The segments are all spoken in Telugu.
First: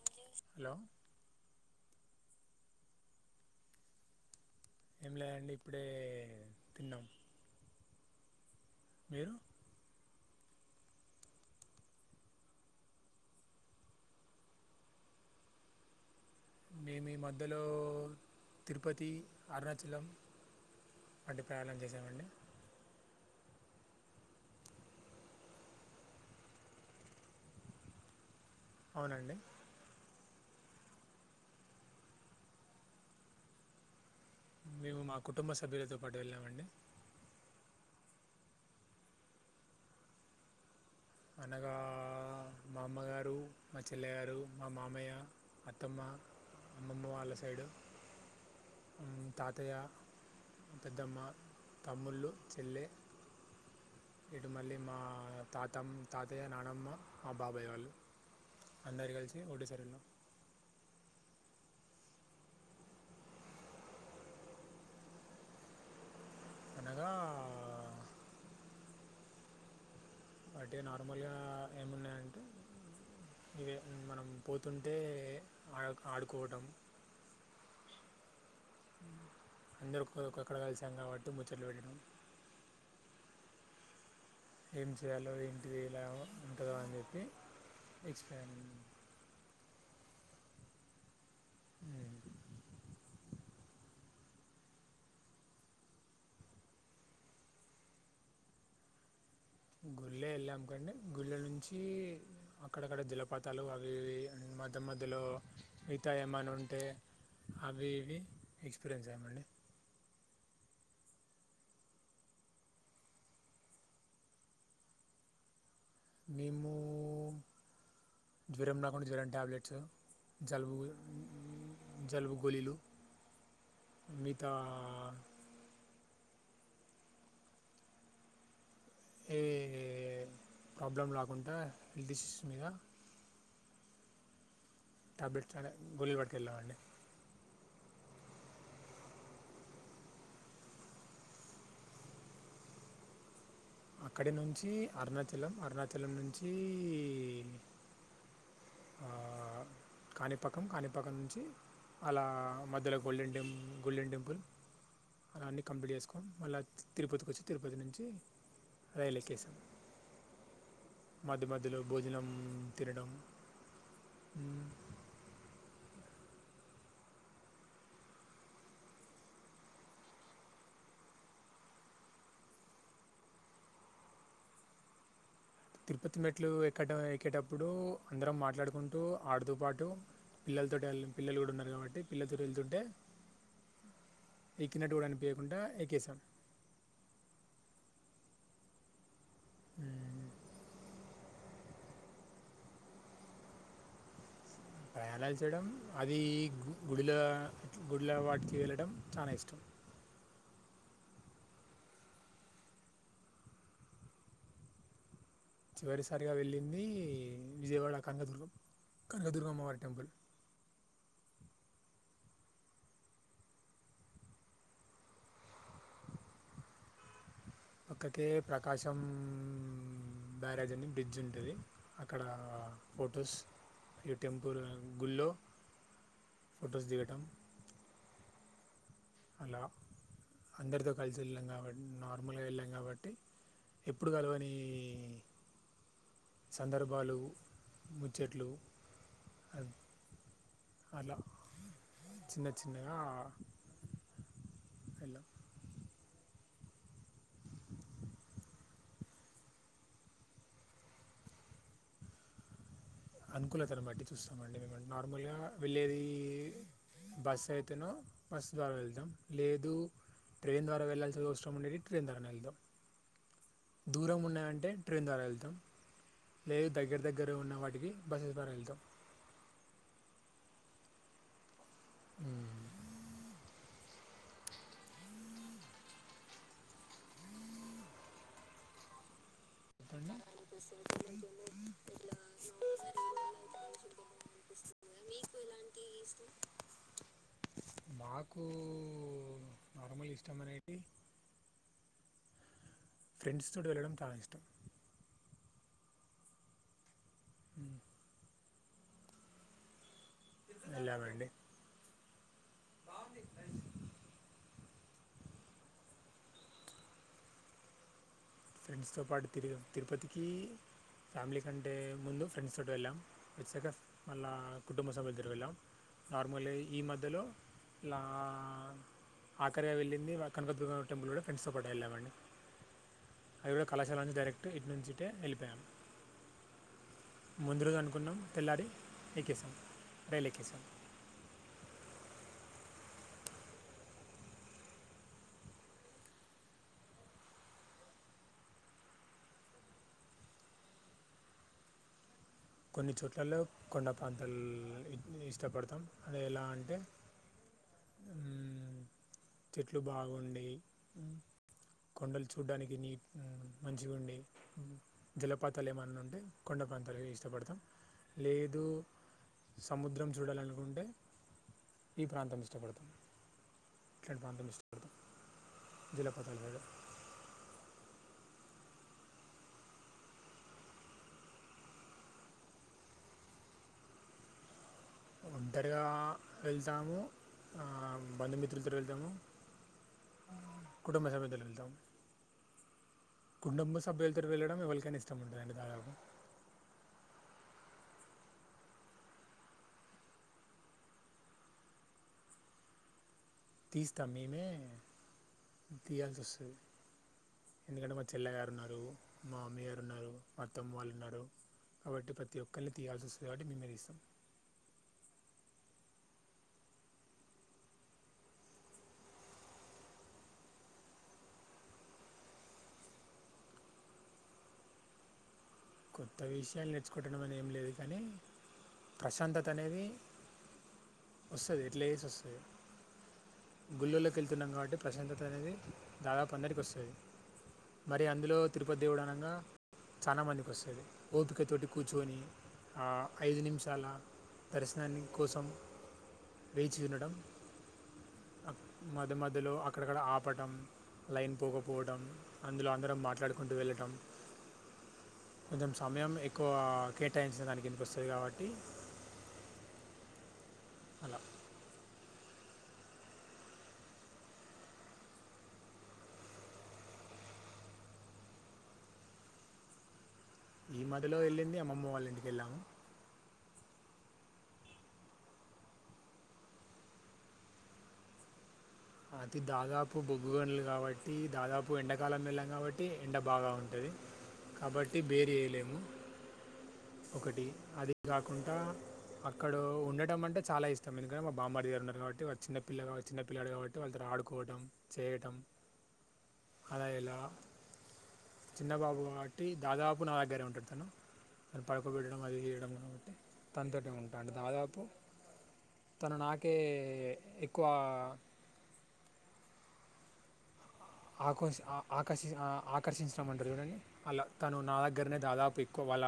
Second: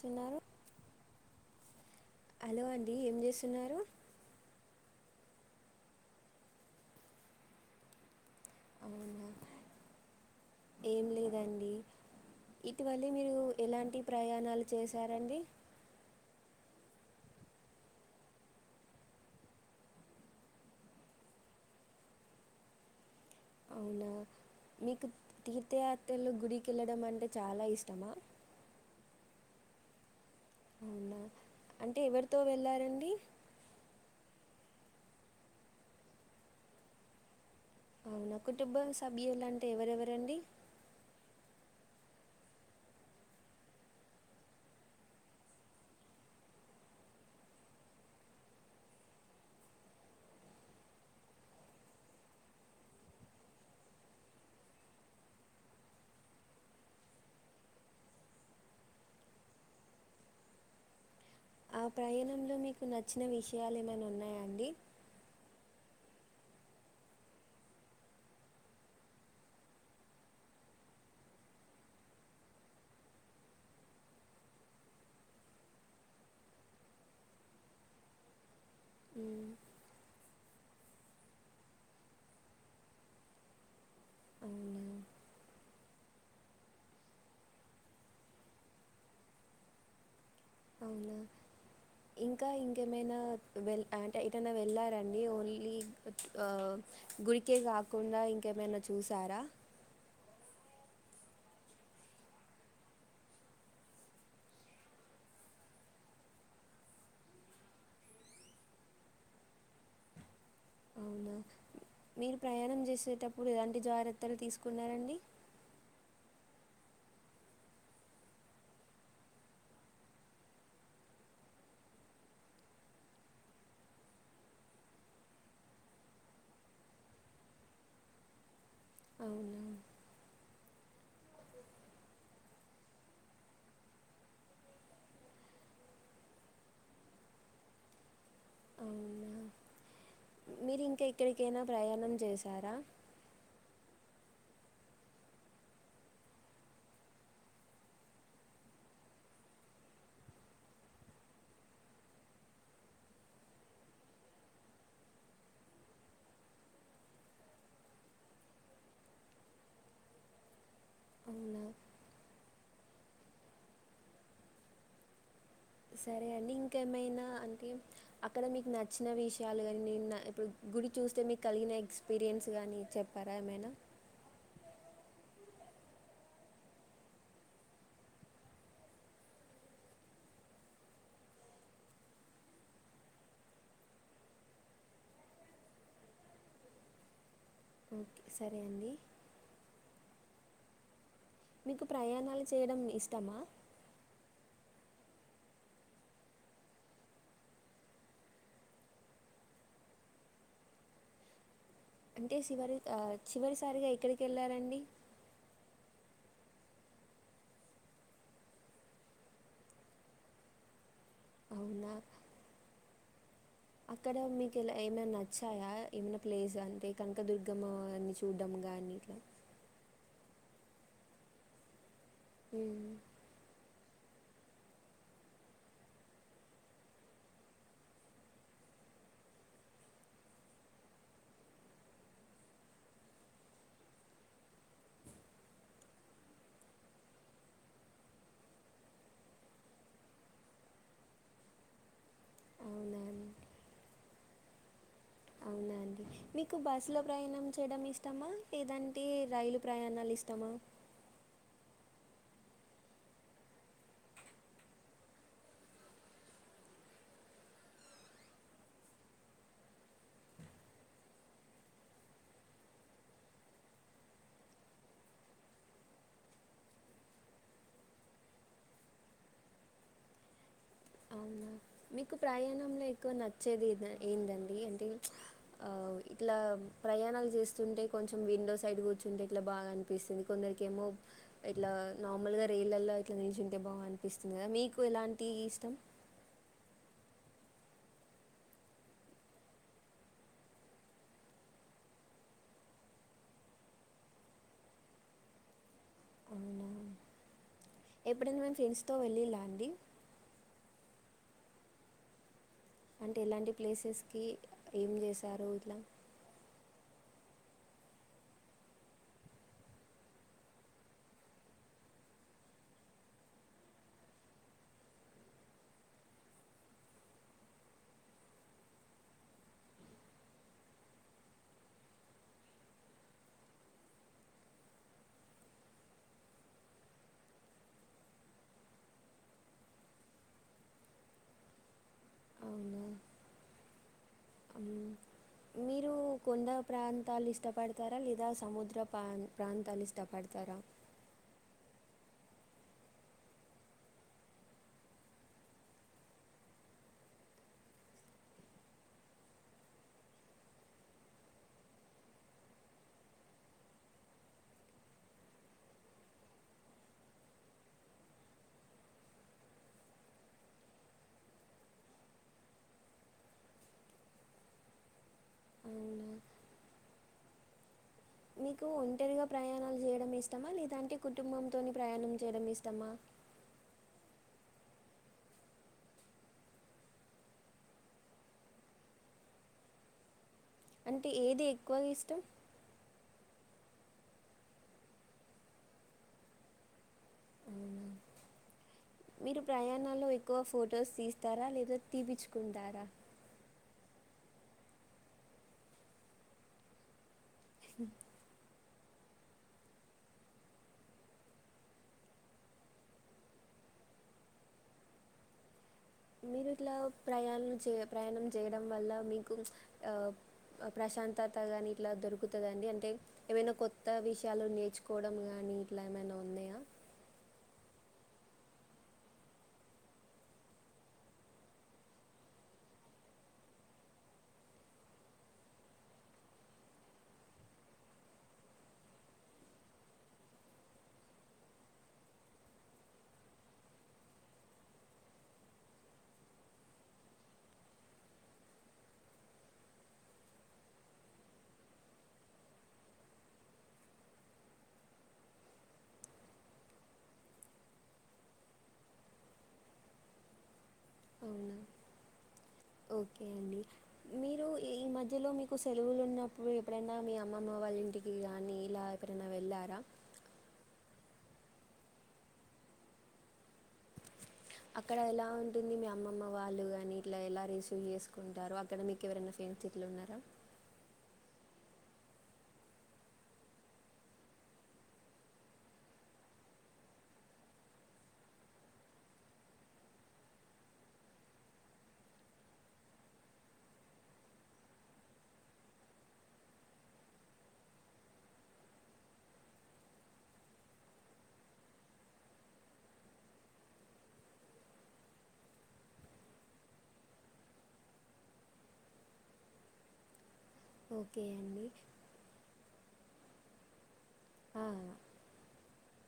చిన్నారు హలో హలో అండి ఏం చేస్తున్నారు ఏం లేదండి ఇప్పుడే తిన్నము అవునా మీరు ఏం లేదండి ఇటీవలే మీరు ఎలాంటి ప్రయాణాల్ చేశారండి మేమీ ఈ మధ్యలో తిరుపతి అర్ ణాచలం వటి కాలం జేసామండి ఔనా మీకు తీద్దయాత్రలు గుడికెళ్లడం అంటే చాలా ఇష్టమా ఔనండి ఔనా అంటే ఎవర్ తో వెళ్ళారండి మేము మా కుటుంబ సభ్యులతో పాటు వెళ్ళామండి ఔనా కుటుబ సభ్యులంటే ఎవరెవరండి అనగా ఆ మా అమ్మగారు మా చెల్లె గారు మా మామయ్య అత్తమ్మ మ్మమ్మ వాళ్ళ సైడు తాతయ్య పెద్దమ్మ తమ్ముళ్ళు చెల్లె ఇటు మళ్ళీ మా తాతమ్ తాతయ్య నానమ్మ మా బాబాయ్ వాళ్ళు అందర్ కలిశి ఒకటేసారి ఎల్ నమ్ ఆ ప్రయ్ ణంలో మీక్ నచ్చిన విష్ యాలు ఏమన్న ఉన్నాయాండి అనగా అటే నార్ మాల్ గా ఏమున్నాయంటే ఇవి మనం పోతుంటే ఆడ్ ఆడుకోటం ఉమ్, అందరు ఒక్కక్కడ కలిసామ్ గాబట్టి ముచ్చట్లు బెట్టినం ఏం అవునా చేయాలో ఎంటిది ఇలా ఉంటద అన్ జేప్పి ఎక్స్ ప్లైన్ ఔనా ఇంకా ఇంకేమైనా వెల్ యంటే ఎట్టనా వెళ్ళారండి ఓన్లీ ఆ గుడికే గాకుండా ఇంకేమైనా చూసారా గుళ్ళె ఏళ్ళామ్ కండే గుళ్ళె నుంచి అక్కడక్కడ జలపాతాలు అవి ఇ మధ్య మధ్యలో మిగ్ తా ఏమన్ నుంటే అవి ఇవి ఎక్స్ పిరన్స్ ఐమండి [inaudible] ఔనా మీరు ప్రయాణం జేసేటప్పుడు ఎలాంటి జారత్తలు తీసుకున్నారండి మేము జరం రాకుండా జరం టాబ్లెట్స్ జలుబు జల్బు గోలీలు మితా ఏ అవునా ఏ ఏ ప్రాబ్లం రాకుండా హెల్త్ ఇష్యూ మీద టాబ్లెట్స్ తేలే గోలీలూ వట్ కెళ్ళావండి ఔనా మీరింక్ ఎక్కడ్ కైనా ప్రయాణం చేశారా అక్కడి నుంచి అర్ ణాచలం అర్ ణాచలం నుంచి ఈ ఈ కాణిపాకం కాణిపాకం నుంచి అలా మధ్యలో గోల్డెన్ టెంప్ గోల్డెన్ టెంపుల్ అలా అన్నీ కంప్లీట్ జేసుకోనీ మళ్ళ తిరుపత్ కోచ్చి తిరుపతి నుంచి రైలెక్కేశి మధ్య అవునా మధ్యలో భోజనం తినడం సరే అండి ఇంకేమైనా అంటే అక్కడ మీక్ నచ్న విషాలు గాని నేన్ నా ఇప్పుడు గుడి చూస్తే మీక్ కల్ గిన ఎక్స్ పిరియన్స్ గానీ చెప్పరా ఏమైనా తిరుపతి మెట్లు ఎక్కడం ఎక్కేటప్పుడు అందరం మాట్లాడుకుంటూ ఆడుతు పాడుతు పిల్లలతో వెళ్ళ పిల్లలు కూడా ఉన్నారు కాబట్టి పిల్లతో వెళ్తుంటే ఎక్కినట్టు కూడా అనిపయకుండా ఎక్కేశాం ఓకే సరే అండి మ్మ్. మీకు ప్రయాణాలు చేయడం ఇష్టమా అలా చేయడం అది గుడిల గుడిల వాటికి వెళ్ళడం చాలా ఇష్టం అంటే చివరి చివరిసారిగా ఎక్కడికి వెళ్ళారండి చివరిసారిగా వెళ్ళింది విజయవాడ కనకదుర్గం కనకదుర్గమ్మవారి టెంపుల్ అవునా అక్కడ మీకులా ఏమైనా నచ్చాయా ఏమైనా ప్లేస్ అంటే కాను పక్కకే ప్రకాశం బ్యారేజ్ అని బ్రిడ్జ్ ఉంటుది అక్కడ మ్మ్. ఫొటోస్ ఈ టెంపుల్ గుల్లో ఫొటోస్ దిగటం అలా అందరితో కలిసి వెళ్ళాం కాబట్టి నార్మల్గా వెళ్ళాం కాబట్టి ఎప్పుడు కలవని సందర్భాలు ముచ్చట్లు అ అలా చిన్న చిన్నగా అవునా అండి ఎలామ్ అవునాండి మీకు బస్సులో ప్రయాణం చేయడం ఇష్టమా లేదంటే రైలు ప్రయాణాలు ఇష్టమా అనుకూలతను బట్టి చూస్తామండి మేం నార్మల్గా వెళ్ళేది బస్ అయితేనో బస్ ద్వారా వెళ్దాం లేదు ట్రైన్ ద్వారా వెళ్లాల్సిన అవసరం ఉండేది ట్రైన్ ద్వారా వెళ్దాం దూరం ఉన్నాయంటే ట్రైన్ ద్వారా వెళ్తాం లేదు దగ్గర దగ్గర ఉన్న వాటికి బస్సేస్ ద్వారా వెళ్తాం అవునా? మీకు ప్రయాణంలో ఎక్కువ న వచ్చేది ఏందండి అంటే ఆ ఇట్లా ప్రయాణాలు చేస్తుంటే కొంచెం విండో సైడ్ కూర్చుంటే ఇట్లా బాగా అనిపిస్తుంది కొందరిక ఏమో ఇట్లా నార్మల్ గా రైలలో ఇట్లా నిచుంటే బాగా అనిపిస్తుంది మీకు ఎలాంటి ఇష్టం మాకు నార్మల్ ఇష్టం అనేదీ ఫ్రెండ్స్ తోటి వెళ్ళడం చాలా ఇష్టం అవునా? ఎప్పుడైనా మేము ఫ్రెండ్స్ తో వెళ్ళిలా అండి ఎళ్లమండి అంటే ఎలాంటి ప్లేసెస్కి ఏం చేశారు ఇట్లా ఫ్రెండ్స్ తో పాటు తిరు తిరుపతికి ఫ్యామిలీ కంటే ముందు ఫ్రెండ్స్ తోటి వెళ్ళాం వచ్చాక మళ్ళా కుటుంబ సభ్యులతో వెళ్ళాం నార్మల్ ఈ మధ్యలో ఇలా ఆఖరిగా వెళ్ళింది కనక దుర్గ టెంపుల్ కూడా ఫ్రెండ్స్తో పాటు వెళ్ళామండి అవి కూడా కళాశాలని డైరెక్ట్ ఇటు నుంచిట్టే వెళ్ళిపోయాము ముందు రోజు అనుకున్నాం తెల్లారి ఎక్కేసాం రైలు ఎక్కేసాం ఉ మీరు కొండ ప్రాంతాలు ఇష్టపడతారా లేదా సముద్ర ప్ర ప్రాంతాలు ఇష్టపడతారా తర కొన్ని చోట్లల్లో కొండపాంతలు ఇష్టపడతాం అది ఎలా అంటే మ్మ్, వో చెట్లు బాగుండి కొండలు చూడ్డానికి నీ మంచిగా ఉండి జలపాతాలు ఏమన్నా ఉంటే కొండ పంతాలు ఇష్టపడతాం లేదు సముద్రం చూడాలనుకుంటే ఈ ప్రాంతం ఇష్టపడుతుంది ఇట్లాంటి ప్రాంతం అవునా? [unintelligible] మీకు ఒంటరిగా ప్రయాణాలు చేయడం ఇష్టమా లేదంటే కుటుంబంతోని ప్రయాణం చేయడం ఇష్టమా ఆ ఒంటరిగా వెళ్తాము బంధుమిత్రులతో వెళ్తాము ఆ కుటుంబ అంటే సభ్యులతో ఏది వెళ్తాము ఎక్కువగా ఇష్టం కుటుంబ సభ్యులతో వెళ్ళడం ఎవరికైనా ఇష్టం ఉంటుారండి దాదాపు అవును మీరు ప్రయాణాల్లో ఎక్కువ ఫొటోస్ తీస్తారా లేదా తీపచ్చుకుంటారా తీస్తావేమే తీయాల్సి వస్తది ఎందుకంటే మా చెల్లగారు ఉన్నారు మా అమ్మీ గారు ఉన్నారు మా అత్తమ్మ వాళ్ళు ఉన్నారు కాబట్టి ప్రతి ఒక్కరిని తీయాల్సి వస్తుంది కాబట్టి మేమే తీస్తాం ఆ మీరు ఇట్లా ప్రయాణాలు చే ప్రయాణం చేయడం వల్ల మీకు ప్రశాంతత గాని ఇట్లా దొరుకుతుందిండి అంటే ఏమైనా కొత్త విషయాలు నేర్చుకోవడం గాని కొత్త విషయాలు నేర్చుకోంటడం అని ఏం లేదు కానీ ప్రశాంతత అనేది వస్తుది ఎట్లా చేసి వస్తుంది గుళ్ళల్లోకి వెళ్తున్నాం కాబట్టి ప్రశాంతత అనేది దాదాపు అందరికి వస్తుంది మరి అందులో తిరుపతి దేవుడు అనగా చాలా మందికి వస్తుంది సరే ఓపికతోటి కూర్చుొని ఐదు నిమిషాల దర్శనాన్ని కోసం వేచి వినడం మధ్య మధ్యలో అక్కడక్కడ ఆపడం లైన్ పోకపోవటడం అందులో అందరం మాట్లాడుకుంటూ వెళ్ళటం ఆ కొంచెం సమయం ఎక్కువ కేటాయించిన దానికి కిందికి వస్తది కాబట్టి అలా అవునా ఓకే అండి మీరు ఈ మధ్యలో మీకు సెలవులు ఉన్నప్పుడు ఎప్పుడైనా మీ అమ్మమ్మ వాళ్ళ [unintelligible] ఎప్పుడేనా వెళ్లారా ఈ మధ్యలో వెళ్ళింది అమ్మమ్మ వాళ్ళ ఇంటికి వెళ్ళాము అక్కడ ఎలా ఉంటుంది మీ అమ్మమ్మ వాళ్ళుగాని ఇట్లా ఎలా రిసీవ్ చేసుకుంటారు అక్కడ మీకెవరైనా అది ఫ్రెండ్స్ దాదాపు ఇట్లున్నారా? బొగ్గుగనులు కాబట్టి దాదాపు ఎండకాలం వెళ్ళాం కాబట్టి ఎండ బాగా ఉంటుంది కాబట్టి బేర వేయలేము ఒకటి అది కాకుండా అక్కడ ఉండటం అంటే చాలా ఇష్టం ఎందుకంట మా బామ్మడిగారు ఉన్నారు కాబట్టి వా చిన్న పల్ల కా చిన్నపిల్లాడు కాబట్టి చ వాళ్ళత ఆడుకోవటం చేయటం అలా ఇలా చిన్నబాబు కాటి దాదాపు నా దగ్గరే ఉంటాడు తను కా పడుకోబెట్టడం అది చేయడం కాబట్టి తనతో ఉంటాంట దాదాపు తను నాకే ఎక్కువ ఓకే ఆర్ష అండి. ఆకర్షి ఆకర్షించమంటారు చూడండి అలా తను ఆ! నా దగ్గరనే దాదాపుక్ ఎక్కు వాళ్ళ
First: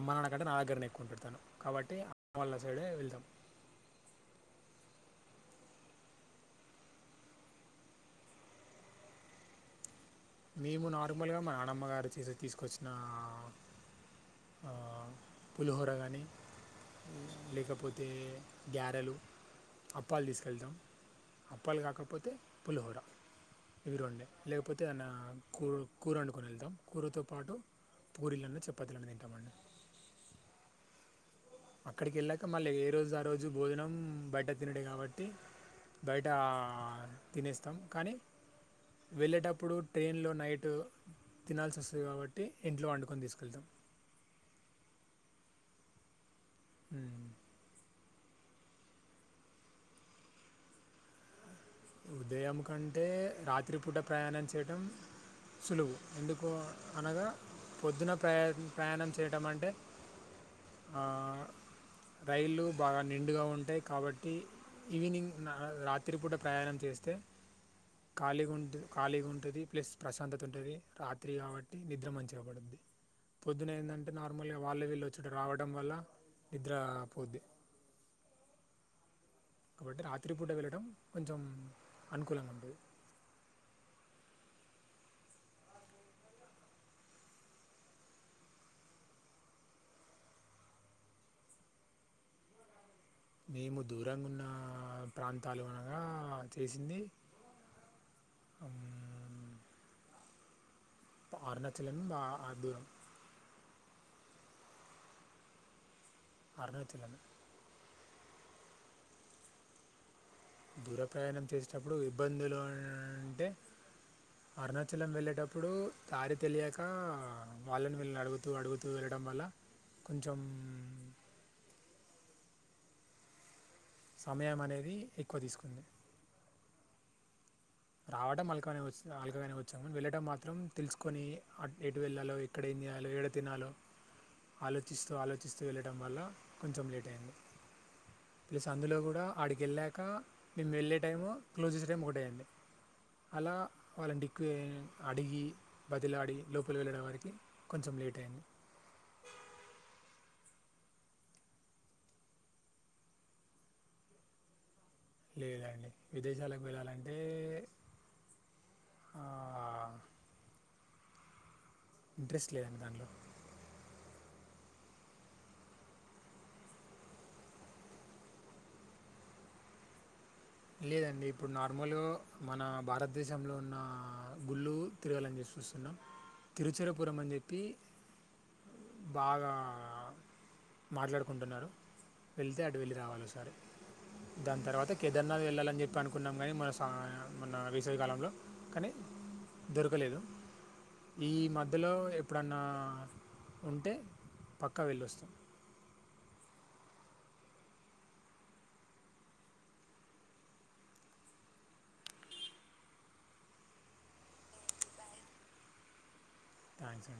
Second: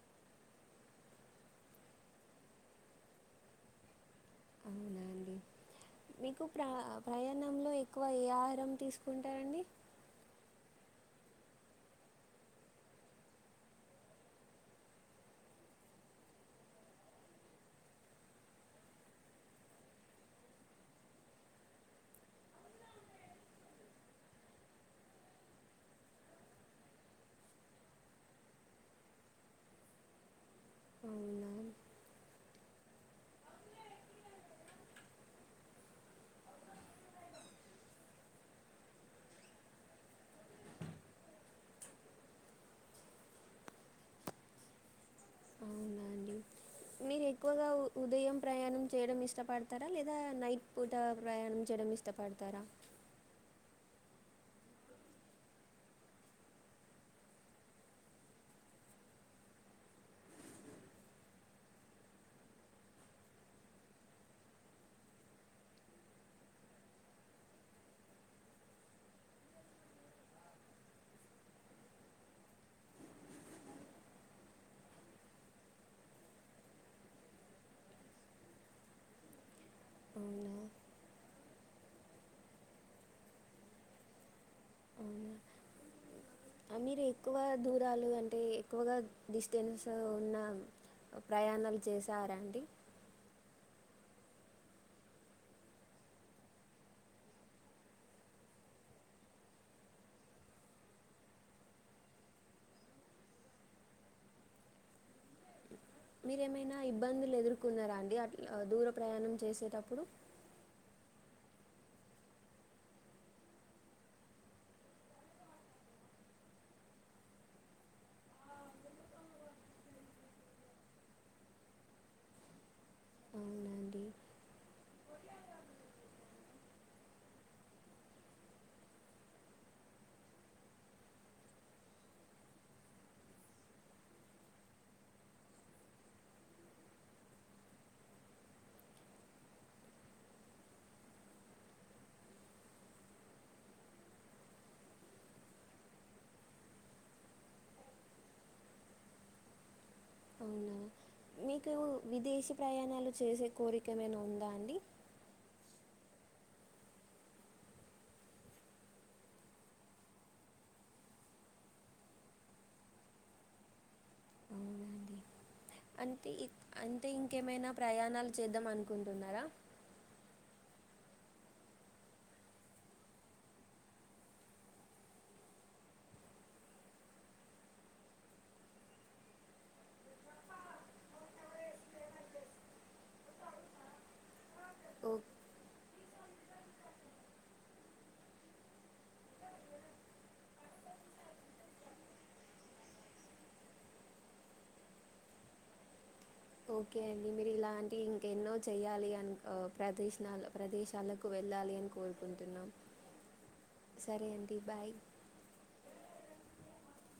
అమ్మ నాన్నకంటే నా దగ్గరనే ఎక్కువ ఉంటాడు కాబట్టి అమ్ వాళ్ళ సైడే వెళ్తాం [inaudible] అవునాండి మీకు ప్ర ప్రయాణంలో ఎక్కువ ఏ ఆహారం తీసుకుంటారండి మేము నార్మల్గా మా నాన్నమ్మగారు తీ తీసుకొచ్చిన పులిహోర గానీ లేకపోతే గ్యారెలు అప్పాలు తీసుకెళ్తాం అప్పాలు కాకపోతే పులిహోర ఇవి రెండే లేకపోతే ఆన కూ కూర వండుకుని వెళ్తాం కూరతో పాటు పూరీలన్న చపాతీలన్న తింటాం అవునా అక్కడికి వెళ్ళాక మళ్ళీ ఏ రోజు ఆ రోజు భోజనం బయట తినడే కాబట్టి బయట తినేస్తాం కానీ వెళ్ళేటప్పుడు ట్రైన్లో నైట్ తినాల్సి వస్తుంది కాబట్టి ఇంట్లో వండుకొని తీసుకెళ్తాం అవునాండి మీరు ఎక్కువగా ఉదయం ప్రయాణం చేయడం ఇష్టపడతారా లేదా నైట్ పూట ప్రయాణం చేయడం ఉదయం ఇష్టపడతారా? కంటే రాత్రిపూట ప్రయాణం చేయటం సులువు ఎందుకు అనగా పొద్దున ప్రయా ప్రయాణం చేయడం అంటే ఆ రైళ్లు బాగా నిండుగా ఉంటాయి కాబట్టి ఈవినింగ్ రాత్రిపూట ప్రయాణం చేస్తే ఖాళీ ఖాళీగా ఉంటుంది ప్లస్ ప్రశాంతత ఉంటుంది రాత్రి కాబట్టి నిద్ర మంచిగా పడతది పొద్దున ఏంటంటే నార్మల్గా వాళ్ళ వీళ్ళు వచ్చా రావడం వల్ల నిద్రపోద్ది [inaudible] కాబట్టి రాత్రిపూట అవునా? వెళ్ళడం కొంచెం అనుకూలంగా ఉండది అవునూ మీరు ఎక్కువ దూరాలు అంటే ఎక్కువగా డిస్టెన్స్ ఉన్న ప్రయాణాలు చేసారండి మేము దూరంగా ఉన్న ప్రాంతాలు అనగా చేసింది [inaudible] అరుణాచలం బ ఆ దూరం మీరేమైనా అరుణాచలం ఇబ్బందులు ఎదుర్కొన్నారా అండి అట్లా దూర ప్రయాణం చేసేటప్పుడు దూర ప్రయాణం చేసేటప్పుడు ఇబ్బందులు అంటే అరుణాచలం వెళ్ళేటప్పుడు దారి తెలియక వాళ్ళని విళ్ళని అడుగుతూ అడుగుతూ వెళ్ళ వెళ్లడం వల్ల కొంచెం అవునా అండి సమయం అనేది ఎక్కువ తీసుకుంది రావడం అల్లగానే వ అలకగానే వచ్చానీ వెళ్ళడం మాత్రం తెలుసుకొని ఎటు వెళ్ళాలో ఎక్కడ ఏళ ఏడ తిన్నాలో ఆలోచిస్తూ ఆలోచిస్తూ వెళ్ళడం వల్ల కొంచెం లేట్ అయింది ప్లస్ అందులో కూడా ఆడికి వెళ్ళాక మేము వెళ్ళే టైము క్లోజెస్ట్ టైం ఒకటేయంండి [inaudible] అలా వాళ్ళని డిక్కు అడిగి బదిలాడి లోపలి వెళ్ళడం వారికి కొంచెం లేట్ అయింది [inaudible] అవునా మీకు విదేశీ ప్రయాణాలు చేసే కోరిక ఏమైనా ఉందా అండి లేదండి విదేశాలకు వెళ్ళాలంటే ఆ, [inaudible] ఇంట్రెస్ట్ లేదండి దాంట్లో అవునా అండి అంటే అంటే ఇంకేమైనా ప్రయాణాలు చేద్దాం అనుకుంటున్నారా లేదండి ఇప్పుడు నార్మల్గా మన భారతదేశంలో ఉన్న గుళ్ళు తిరగాలని చుస్ చూస్తున్నాం తిరుచిరపురం అని చెప్పి బాగా మాట్లాడుకుంటున్నారు వెళ్తే అటు వెళ్ళి రావాలి ఒకసారి దాన్ తర్వాత ఓ కెద్ ధర్నాది వెళ్ళాలని చెప్పి అనుకున్నాం కానీ మన సా మన వేసవి కాలంలో కానీ దొరకలేదు ఈ మధ్యలో ఎప్పుడన్నా ఉంటే పక్కా వెళ్ళోస్తాం ఓకే అండి మీరు ఇలాంటి ఇంక ఎన్నో చెయ్యాలి అని ప్రదేశ ప్రదేశాలకు వెళ్ళ వెళ్ళాలి అని కోరుకుంటున్నా సరే అండి బాయ్ దాంచి